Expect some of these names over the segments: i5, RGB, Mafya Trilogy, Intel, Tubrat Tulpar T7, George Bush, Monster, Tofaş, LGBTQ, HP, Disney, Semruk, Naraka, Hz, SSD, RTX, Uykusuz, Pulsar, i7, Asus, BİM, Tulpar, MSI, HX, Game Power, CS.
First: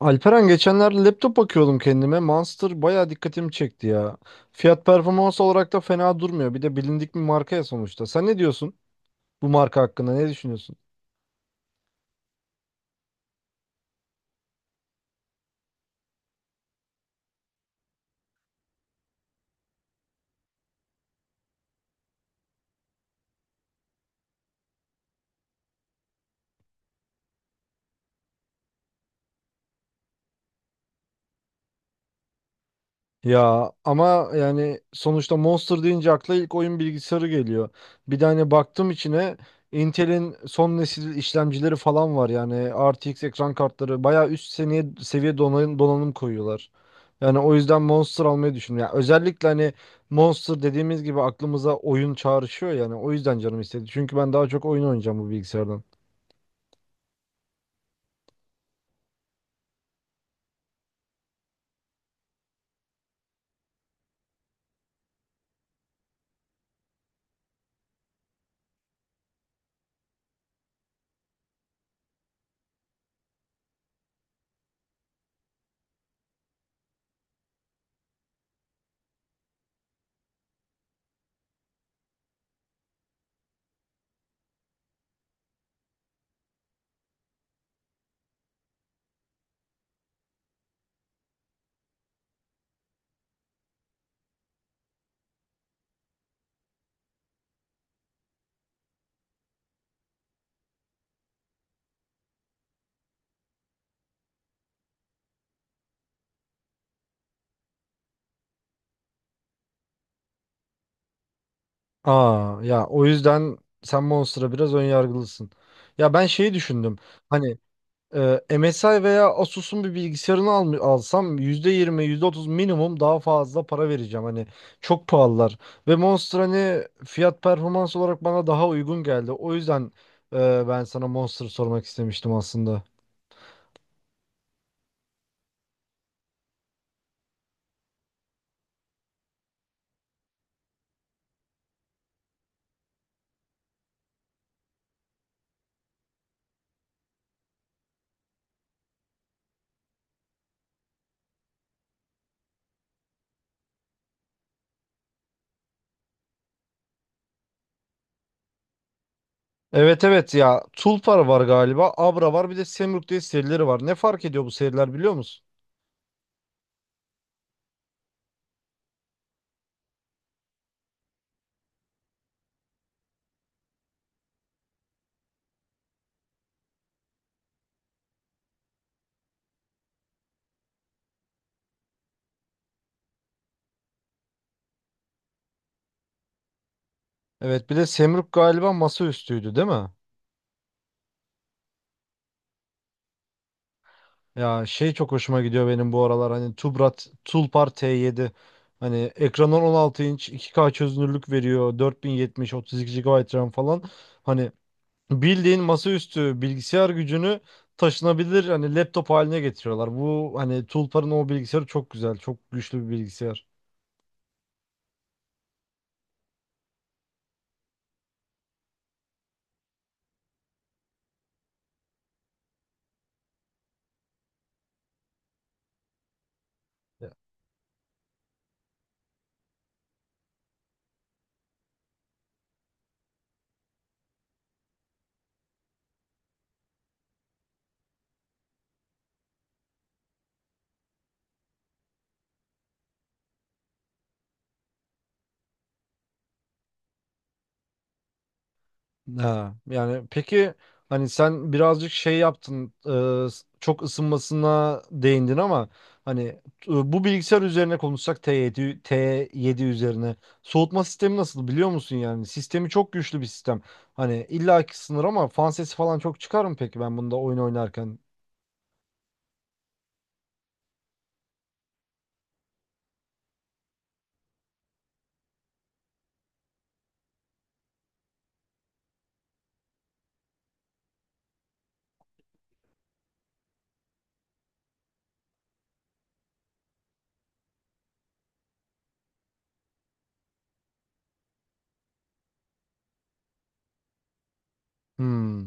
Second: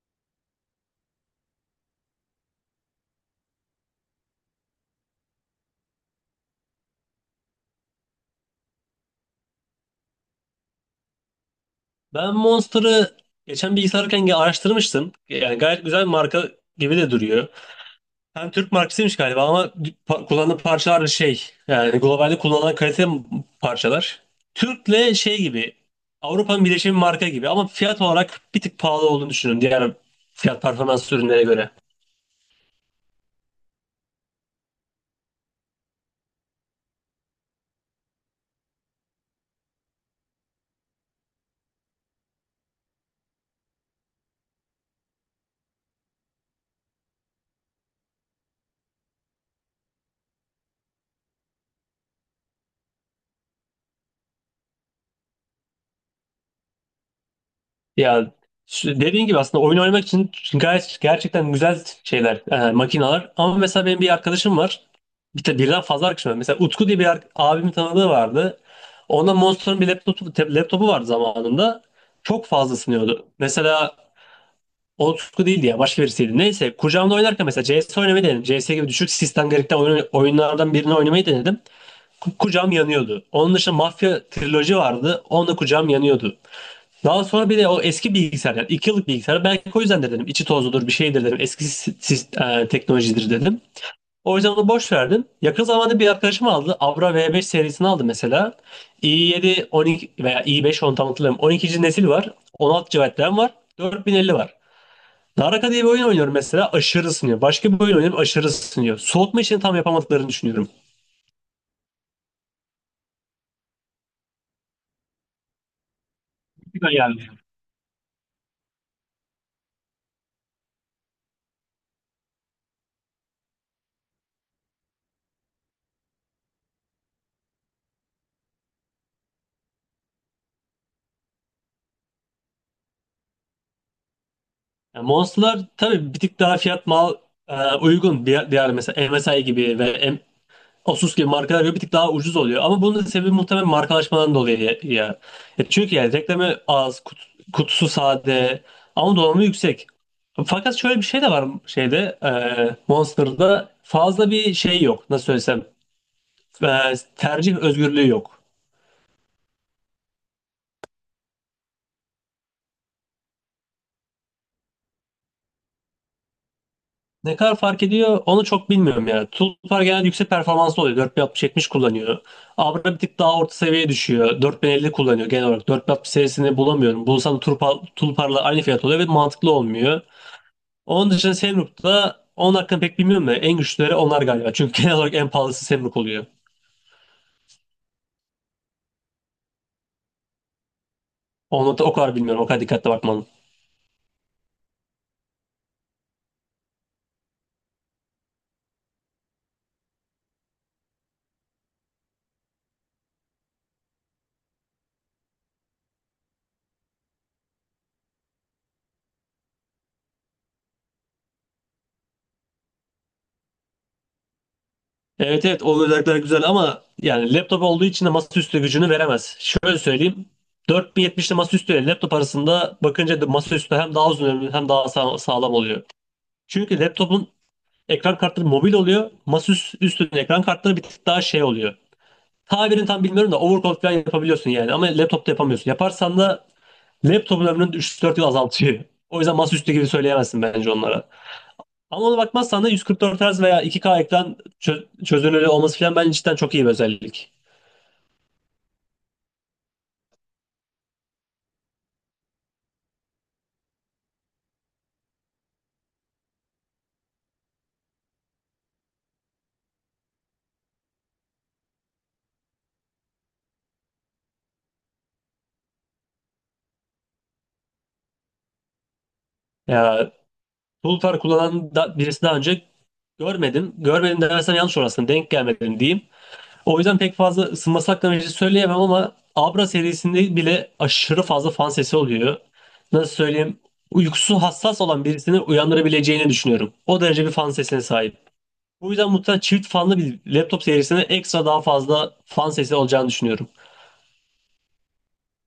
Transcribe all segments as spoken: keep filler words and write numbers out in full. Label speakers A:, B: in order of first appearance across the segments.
A: Alperen geçenlerde laptop bakıyordum kendime. Monster bayağı dikkatimi çekti ya. Fiyat performans olarak da fena durmuyor. Bir de bilindik bir marka ya sonuçta. Sen ne diyorsun bu marka hakkında? Ne düşünüyorsun?
B: Ben Monster'ı geçen bilgisayarken ge- araştırmıştım. Yani gayet güzel bir marka gibi de duruyor. Hem Türk markasıymış galiba ama pa- kullandığı parçalar da şey yani globalde kullanılan kalite parçalar. Türk'le şey gibi Avrupa'nın birleşimi marka gibi ama fiyat olarak bir tık pahalı olduğunu düşünün diğer fiyat performans ürünlere göre.
A: Ya ama yani sonuçta Monster deyince akla ilk oyun bilgisayarı geliyor. Bir de hani baktım içine Intel'in son nesil işlemcileri falan var, yani R T X ekran kartları bayağı üst seviye seviye donanım, donanım koyuyorlar. Yani o yüzden Monster almayı düşünüyorum. Yani özellikle hani Monster dediğimiz gibi aklımıza oyun çağrışıyor, yani o yüzden canım istedi. Çünkü ben daha çok oyun oynayacağım bu bilgisayardan.
B: Ya sü- dediğin gibi aslında oyun oynamak için gayet gerçekten güzel şeyler, e, makineler. Ama mesela benim bir arkadaşım var. Bir de birden fazla arkadaşım var. Mesela Utku diye bir ar- abimin tanıdığı vardı. Onda Monster'ın bir laptopu, te- laptopu vardı zamanında. Çok fazla ısınıyordu. Mesela o Utku değildi ya, başka birisiydi. Neyse, kucağımda oynarken mesela C S oynamayı denedim. C S gibi düşük sistem gerektiren oyun- oyunlardan birini oynamayı denedim. Ku- Kucağım yanıyordu. Onun dışında Mafya Trilogy vardı. Onda kucağım yanıyordu. Daha sonra bir de o eski bilgisayar, yani iki yıllık bilgisayar, belki o yüzden de dedim içi tozludur bir şeydir dedim, eski sis- sis- e, teknolojidir dedim. O yüzden onu boş verdim. Yakın zamanda bir arkadaşım aldı. Avra V beş serisini aldı mesela. i yedi on iki veya i beş, onu tam hatırlamıyorum. on ikinci nesil var. on altı gigabayt RAM var. dört bin elli var. Naraka diye bir oyun oynuyorum mesela. Aşırı ısınıyor. Başka bir oyun oynuyorum. Aşırı ısınıyor. Soğutma işini tam yapamadıklarını düşünüyorum.
A: Aa ya, o yüzden sen Monster'a biraz ön yargılısın. Ya ben şeyi
B: Süper.
A: düşündüm.
B: Yani
A: Hani e, M S I veya Asus'un bir bilgisayarını al, alsam yüzde yirmi yüzde otuz minimum daha fazla para vereceğim. Hani çok pahalılar. Ve Monster hani fiyat performans olarak bana daha uygun geldi. O yüzden e, ben sana Monster sormak istemiştim aslında.
B: Yani Monster'lar tabii bir tık daha fiyat mal e, uygun. Diğer, diğer mesela M S I gibi ve M- Asus gibi markalar böyle bir tık daha ucuz oluyor. Ama bunun da sebebi muhtemelen markalaşmadan dolayı ya. ya. E çünkü yani reklamı az, kut, kutusu sade ama donanımı yüksek. Fakat şöyle bir şey de var, şeyde e, Monster'da fazla bir şey yok. Nasıl söylesem, e, tercih özgürlüğü yok.
A: Evet evet ya, Tulpar var galiba, Abra var, bir de Semruk diye serileri var. Ne fark ediyor bu seriler, biliyor musun?
B: Ne kadar fark ediyor onu çok bilmiyorum ya. Tulpar genelde yüksek performanslı oluyor. kırk altmıştan yetmişe kullanıyor. Abra bir tık daha orta seviyeye düşüyor. dört bin elli kullanıyor genel olarak. dört bin altmış serisini bulamıyorum. Bulsam da Tulpar, Tulpar'la aynı fiyat oluyor ve mantıklı olmuyor. Onun dışında Semruk'ta, onun hakkında pek bilmiyorum da en güçlüleri onlar galiba. Çünkü genel olarak en pahalısı Semruk oluyor.
A: Evet, bir de Semruk galiba masaüstüydü değil mi?
B: Onu da o kadar bilmiyorum. O kadar dikkatli bakmalım.
A: Ya şey, çok hoşuma gidiyor benim bu aralar hani Tubrat Tulpar T yedi. Hani ekranı on altı inç, iki k çözünürlük veriyor, dört bin yetmiş, otuz iki G B RAM falan, hani bildiğin masaüstü bilgisayar gücünü taşınabilir hani laptop haline getiriyorlar. Bu hani Tulpar'ın o bilgisayarı çok güzel, çok güçlü bir bilgisayar.
B: Evet evet, o özellikler güzel ama yani laptop olduğu için de masaüstü gücünü veremez. Şöyle söyleyeyim. dört bin yetmiş ile masaüstü ile laptop arasında bakınca da masaüstü hem daha uzun ömürlü hem daha sağ- sağlam oluyor. Çünkü laptopun ekran kartları mobil oluyor. Masaüstünün ekran kartları bir tık daha şey oluyor. Tabirini tam bilmiyorum da overclock falan yapabiliyorsun yani, ama laptopta yapamıyorsun. Yaparsan da laptopun ömrünü üç dört yıl azaltıyor. O yüzden masaüstü gibi söyleyemezsin bence onlara. Ama ona bakmazsan da yüz kırk dört Hz veya iki k ekran çö- çözünürlüğü olması falan bence cidden çok iyi bir özellik.
A: Ha, yani peki, hani sen birazcık şey yaptın, e, s- çok ısınmasına değindin ama hani e, bu bilgisayar üzerine konuşsak, T yedi, T yedi üzerine soğutma sistemi nasıl biliyor musun? Yani sistemi çok güçlü bir sistem, hani illaki sınır, ama fan sesi falan çok çıkar mı peki ben bunda oyun oynarken?
B: Ya, Pulsar kullanan da birisi, daha önce görmedim. Görmedim dersem yanlış olur, denk gelmedim diyeyim. O yüzden pek fazla ısınması hakkında bir şey söyleyemem, ama Abra serisinde bile aşırı fazla fan sesi oluyor. Nasıl söyleyeyim? Uykusu hassas olan birisini uyandırabileceğini düşünüyorum. O derece bir fan sesine sahip. Bu yüzden muhtemelen çift fanlı bir laptop serisine ekstra daha fazla fan sesi olacağını düşünüyorum.
A: Hmm.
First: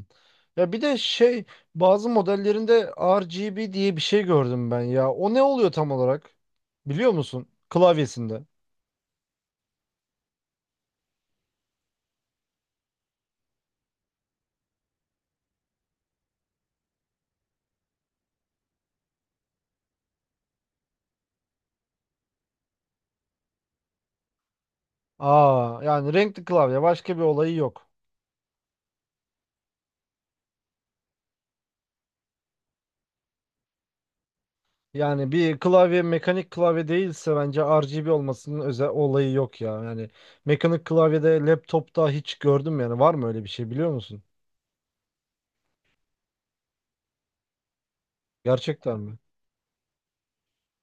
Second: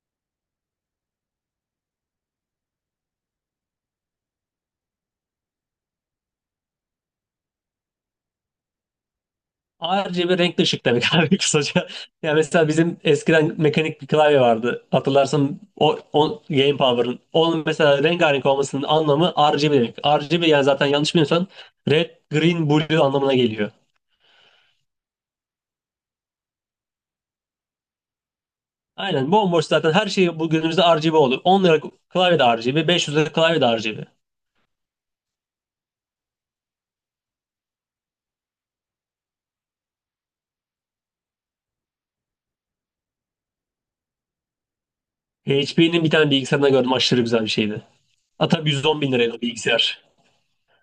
A: Ya bir de şey, bazı modellerinde R G B diye bir şey gördüm ben ya, o ne oluyor tam olarak biliyor musun, klavyesinde?
B: Ayrıca bir renkli ışık demek abi, kısaca. Ya mesela bizim eskiden mekanik bir klavye vardı. Hatırlarsan o, o Game Power'ın. Onun mesela rengarenk olmasının anlamı R G B demek. R G B yani, zaten yanlış bilmiyorsan, red, green, blue anlamına geliyor.
A: Aa, yani renkli klavye, başka bir olayı yok.
B: Aynen, bomboş zaten. Her şey bu günümüzde R G B oldu. On lira klavye de R G B, beş yüz lira klavye de R G B.
A: Yani bir klavye mekanik klavye değilse bence R G B olmasının özel olayı yok ya. Yani mekanik klavyede laptopta hiç gördüm yani, var mı öyle bir şey biliyor musun?
B: H P'nin bir tane bilgisayarında gördüm, aşırı güzel bir şeydi. Hatta
A: Gerçekten
B: yüz on bin
A: mi?
B: liraydı o bilgisayar.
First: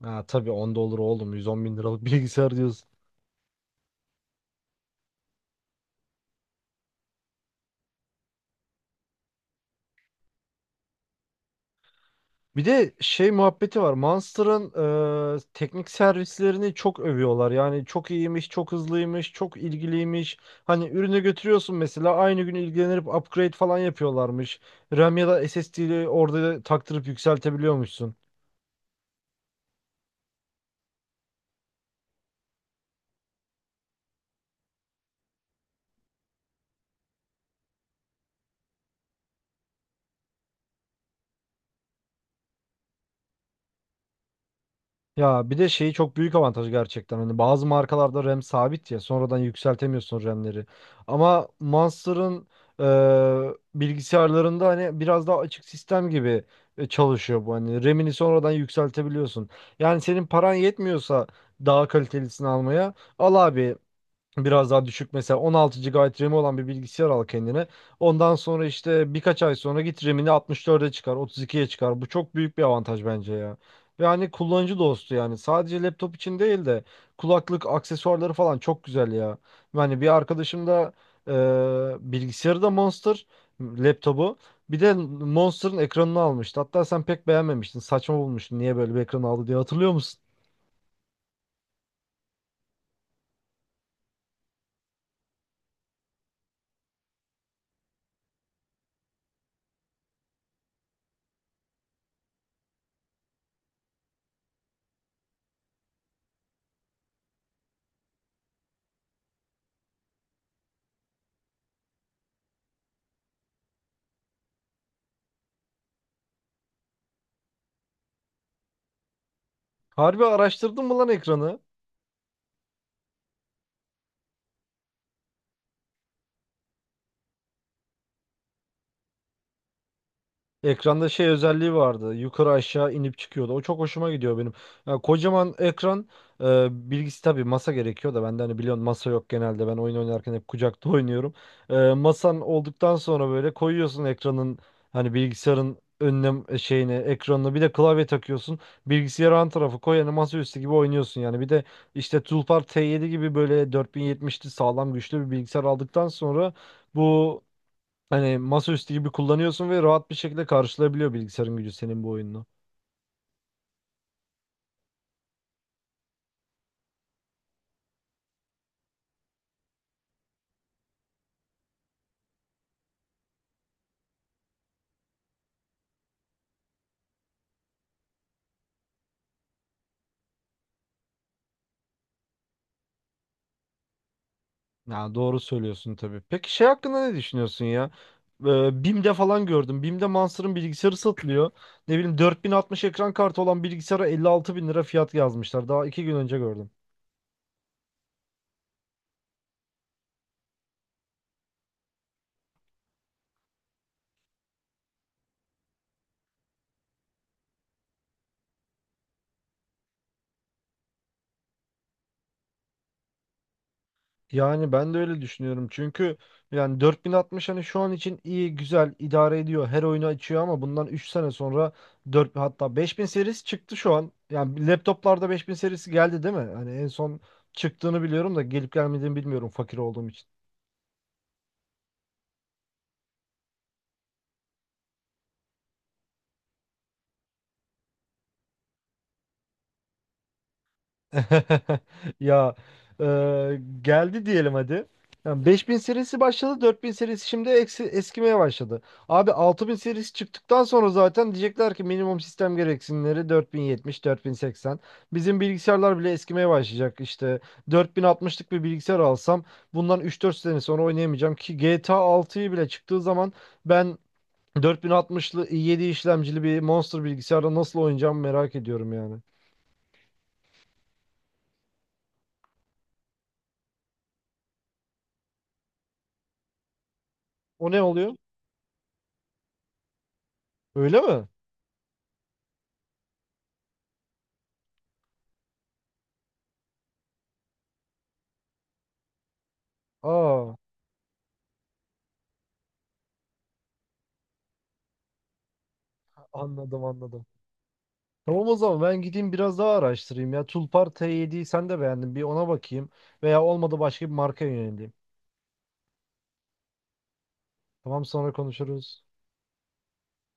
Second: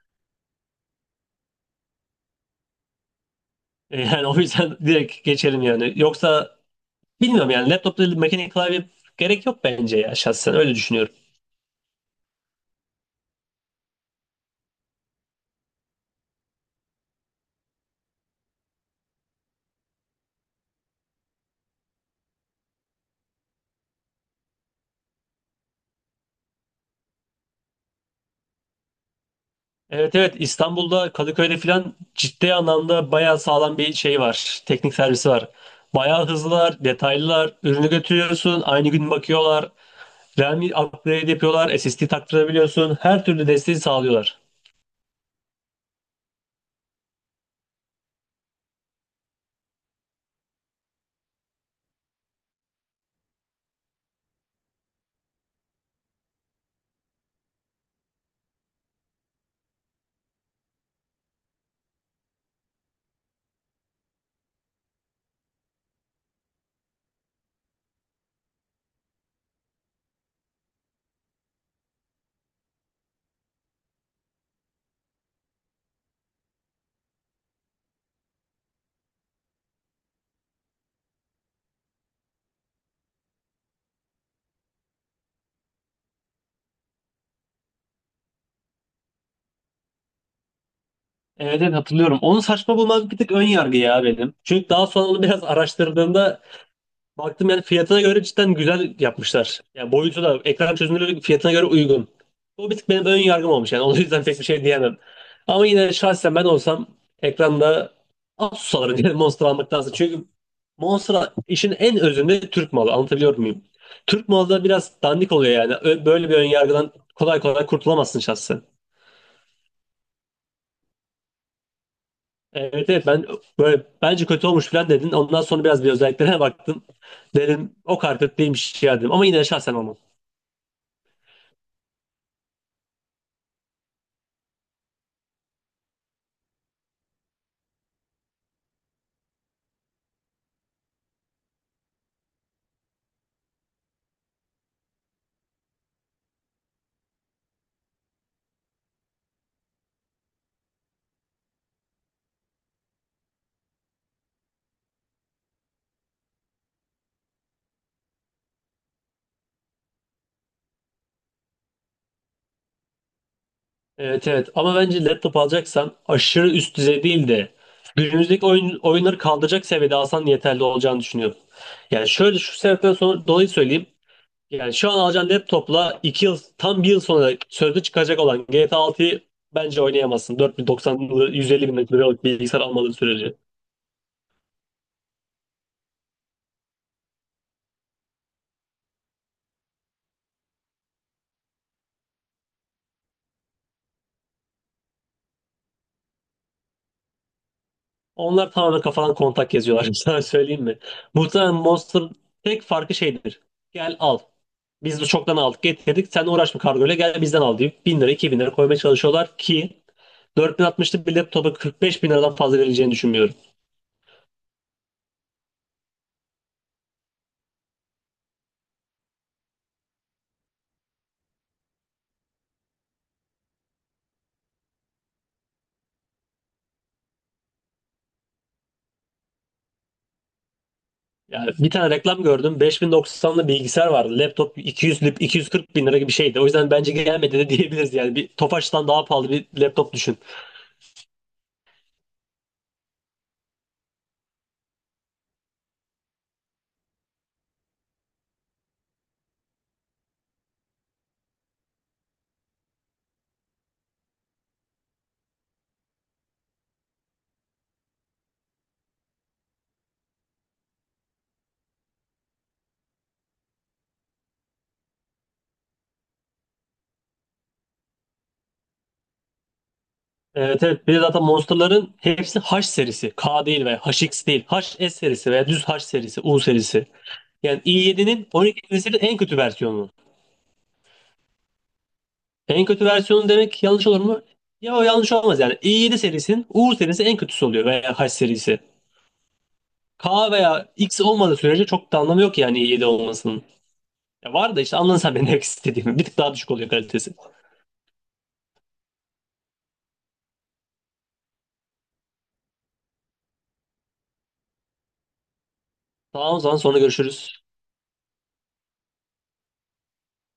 A: Ha tabii, onda olur oğlum, 110 bin liralık bilgisayar diyorsun.
B: E, Yani o yüzden direkt geçelim yani. Yoksa bilmiyorum, yani laptopta mekanik klavye gerek yok bence ya, şahsen öyle düşünüyorum.
A: Bir de şey muhabbeti var. Monster'ın e, teknik servislerini çok övüyorlar. Yani çok iyiymiş, çok hızlıymış, çok ilgiliymiş. Hani ürünü götürüyorsun mesela, aynı gün ilgilenip upgrade falan yapıyorlarmış. RAM ya da S S D'yi orada taktırıp yükseltebiliyormuşsun.
B: Evet evet, İstanbul'da Kadıköy'de filan ciddi anlamda bayağı sağlam bir şey var. Teknik servisi var. Bayağı hızlılar, detaylılar. Ürünü götürüyorsun, aynı gün bakıyorlar. RAM upgrade yapıyorlar, S S D taktırabiliyorsun. Her türlü desteği sağlıyorlar.
A: Ya bir de şeyi çok büyük avantajı gerçekten. Hani bazı markalarda RAM sabit ya. Sonradan yükseltemiyorsun RAM'leri. Ama Monster'ın e, bilgisayarlarında hani biraz daha açık sistem gibi e, çalışıyor bu. Hani RAM'ini sonradan yükseltebiliyorsun. Yani senin paran yetmiyorsa daha kalitelisini almaya, al abi, biraz daha düşük mesela on altı G B RAM'i olan bir bilgisayar al kendine. Ondan sonra işte birkaç ay sonra git RAM'ini altmış dörde çıkar, otuz ikiye çıkar. Bu çok büyük bir avantaj bence ya. Ve hani kullanıcı dostu yani. Sadece laptop için değil de, kulaklık aksesuarları falan çok güzel ya. Yani bir arkadaşım da e, bilgisayarı da Monster laptopu. Bir de Monster'ın ekranını almıştı. Hatta sen pek beğenmemiştin, saçma bulmuştun. Niye böyle bir ekran aldı diye hatırlıyor musun?
B: Evet evet, hatırlıyorum. Onu saçma bulmak bir tık ön yargı ya benim. Çünkü daha sonra onu biraz araştırdığımda baktım, yani fiyatına göre cidden güzel yapmışlar. Yani boyutu da, ekran çözünürlüğü fiyatına göre uygun. Bu bir tık benim ön yargım olmuş yani. O yüzden pek bir şey diyemem. Ama yine şahsen ben olsam ekranda Asus alırım yani, Monster almaktansa. Çünkü Monster işin en özünde Türk malı. Anlatabiliyor muyum? Türk malı da biraz dandik oluyor yani. Ö- Böyle bir ön yargıdan kolay kolay kurtulamazsın şahsen.
A: Harbi araştırdın mı lan ekranı?
B: Evet evet, ben böyle, bence kötü olmuş falan dedin. Ondan sonra biraz bir özelliklerine baktım. Dedim o kadar kötü değilmiş ya dedim. Ama yine de şahsen olmam.
A: Ekranda şey özelliği vardı, yukarı aşağı inip çıkıyordu. O çok hoşuma gidiyor benim. Ya kocaman ekran, e, bilgisi tabii masa gerekiyor da, bende hani biliyorsun masa yok genelde. Ben oyun oynarken hep kucakta oynuyorum. E, masan olduktan sonra böyle koyuyorsun ekranın, hani bilgisayarın önüne, şeyine, ekranına, bir de klavye takıyorsun. Bilgisayarı an tarafı koy, yani masaüstü gibi oynuyorsun yani. Bir de işte Tulpar T yedi gibi böyle dört bin yetmişli sağlam güçlü bir bilgisayar aldıktan sonra bu, hani masaüstü gibi kullanıyorsun ve rahat bir şekilde karşılayabiliyor bilgisayarın gücü senin bu oyununu.
B: Evet evet, ama bence laptop alacaksan aşırı üst düzey değil de günümüzdeki oyun, oyunları kaldıracak seviyede alsan yeterli olacağını düşünüyorum. Yani şöyle şu sebepten sonra dolayı söyleyeyim. Yani şu an alacağın laptopla iki yıl, tam bir yıl sonra sözde çıkacak olan G T A altıyı bence oynayamazsın. dört bin doksanlı yüz elli bin liralık bilgisayar almadığın sürece.
A: Ya doğru söylüyorsun tabii. Peki şey hakkında ne düşünüyorsun ya? Ee, BİM'de falan gördüm. BİM'de Monster'ın bilgisayarı satılıyor. Ne bileyim, dört bin altmış ekran kartı olan bilgisayara 56 bin lira fiyat yazmışlar. Daha iki gün önce gördüm.
B: Onlar tamamen kafadan kontak yazıyorlar. Sana söyleyeyim mi? Muhtemelen monster, tek farkı şeydir. Gel al. Biz bu çoktan aldık getirdik. Sen uğraşma kargoyla, gel bizden al deyip Bin lira iki bin lira koymaya çalışıyorlar ki dört bin altmışlık bir laptopa kırk beş bin liradan fazla verileceğini düşünmüyorum.
A: Yani ben de öyle düşünüyorum. Çünkü yani dört bin altmış hani şu an için iyi, güzel, idare ediyor. Her oyunu açıyor ama bundan üç sene sonra dört, hatta beş bin serisi çıktı şu an. Yani laptoplarda beş bin serisi geldi değil mi? Hani en son çıktığını biliyorum da gelip gelmediğini bilmiyorum fakir olduğum için.
B: Yani bir tane reklam gördüm. beş bin doksanlı bilgisayar vardı. Laptop iki yüz lip- iki yüz kırk bin lira gibi bir şeydi. O yüzden bence gelmedi de diyebiliriz yani. Bir Tofaş'tan daha pahalı bir laptop düşün.
A: Ya e, geldi diyelim hadi. Yani beş bin serisi başladı, dört bin serisi şimdi eksi, eskimeye başladı. Abi altı bin serisi çıktıktan sonra zaten diyecekler ki minimum sistem gereksinimleri dört bin yetmiş, dört bin seksen. Bizim bilgisayarlar bile eskimeye başlayacak işte. dört bin altmışlık bir bilgisayar alsam bundan üç dört sene sonra oynayamayacağım ki, G T A altıyı bile çıktığı zaman ben dört bin altmışlı i yedi işlemcili bir Monster bilgisayarda nasıl oynayacağımı merak ediyorum yani.
B: Evet evet. Bir de zaten Monster'ların hepsi H serisi. K değil veya H X değil. H S serisi veya düz H serisi, U serisi. Yani
A: O ne oluyor?
B: i yedinin on iki serisinin en kötü versiyonu.
A: Öyle mi?
B: En kötü versiyonu demek yanlış olur mu? Ya o yanlış olmaz yani. i yedi serisinin U serisi en kötüsü oluyor veya H serisi. K
A: Aa,
B: veya X olmadığı sürece çok da anlamı yok yani i yedi olmasının. Ya var da, işte anladın sen benim demek istediğimi. Bir tık daha düşük oluyor
A: anladım
B: kalitesi.
A: anladım. Tamam, o zaman ben gideyim biraz daha araştırayım ya. Tulpar T yediyi sen de beğendin. Bir ona bakayım. Veya olmadı başka bir marka yöneleyim.
B: Tamam, o zaman sonra görüşürüz.
A: Tamam, sonra konuşuruz.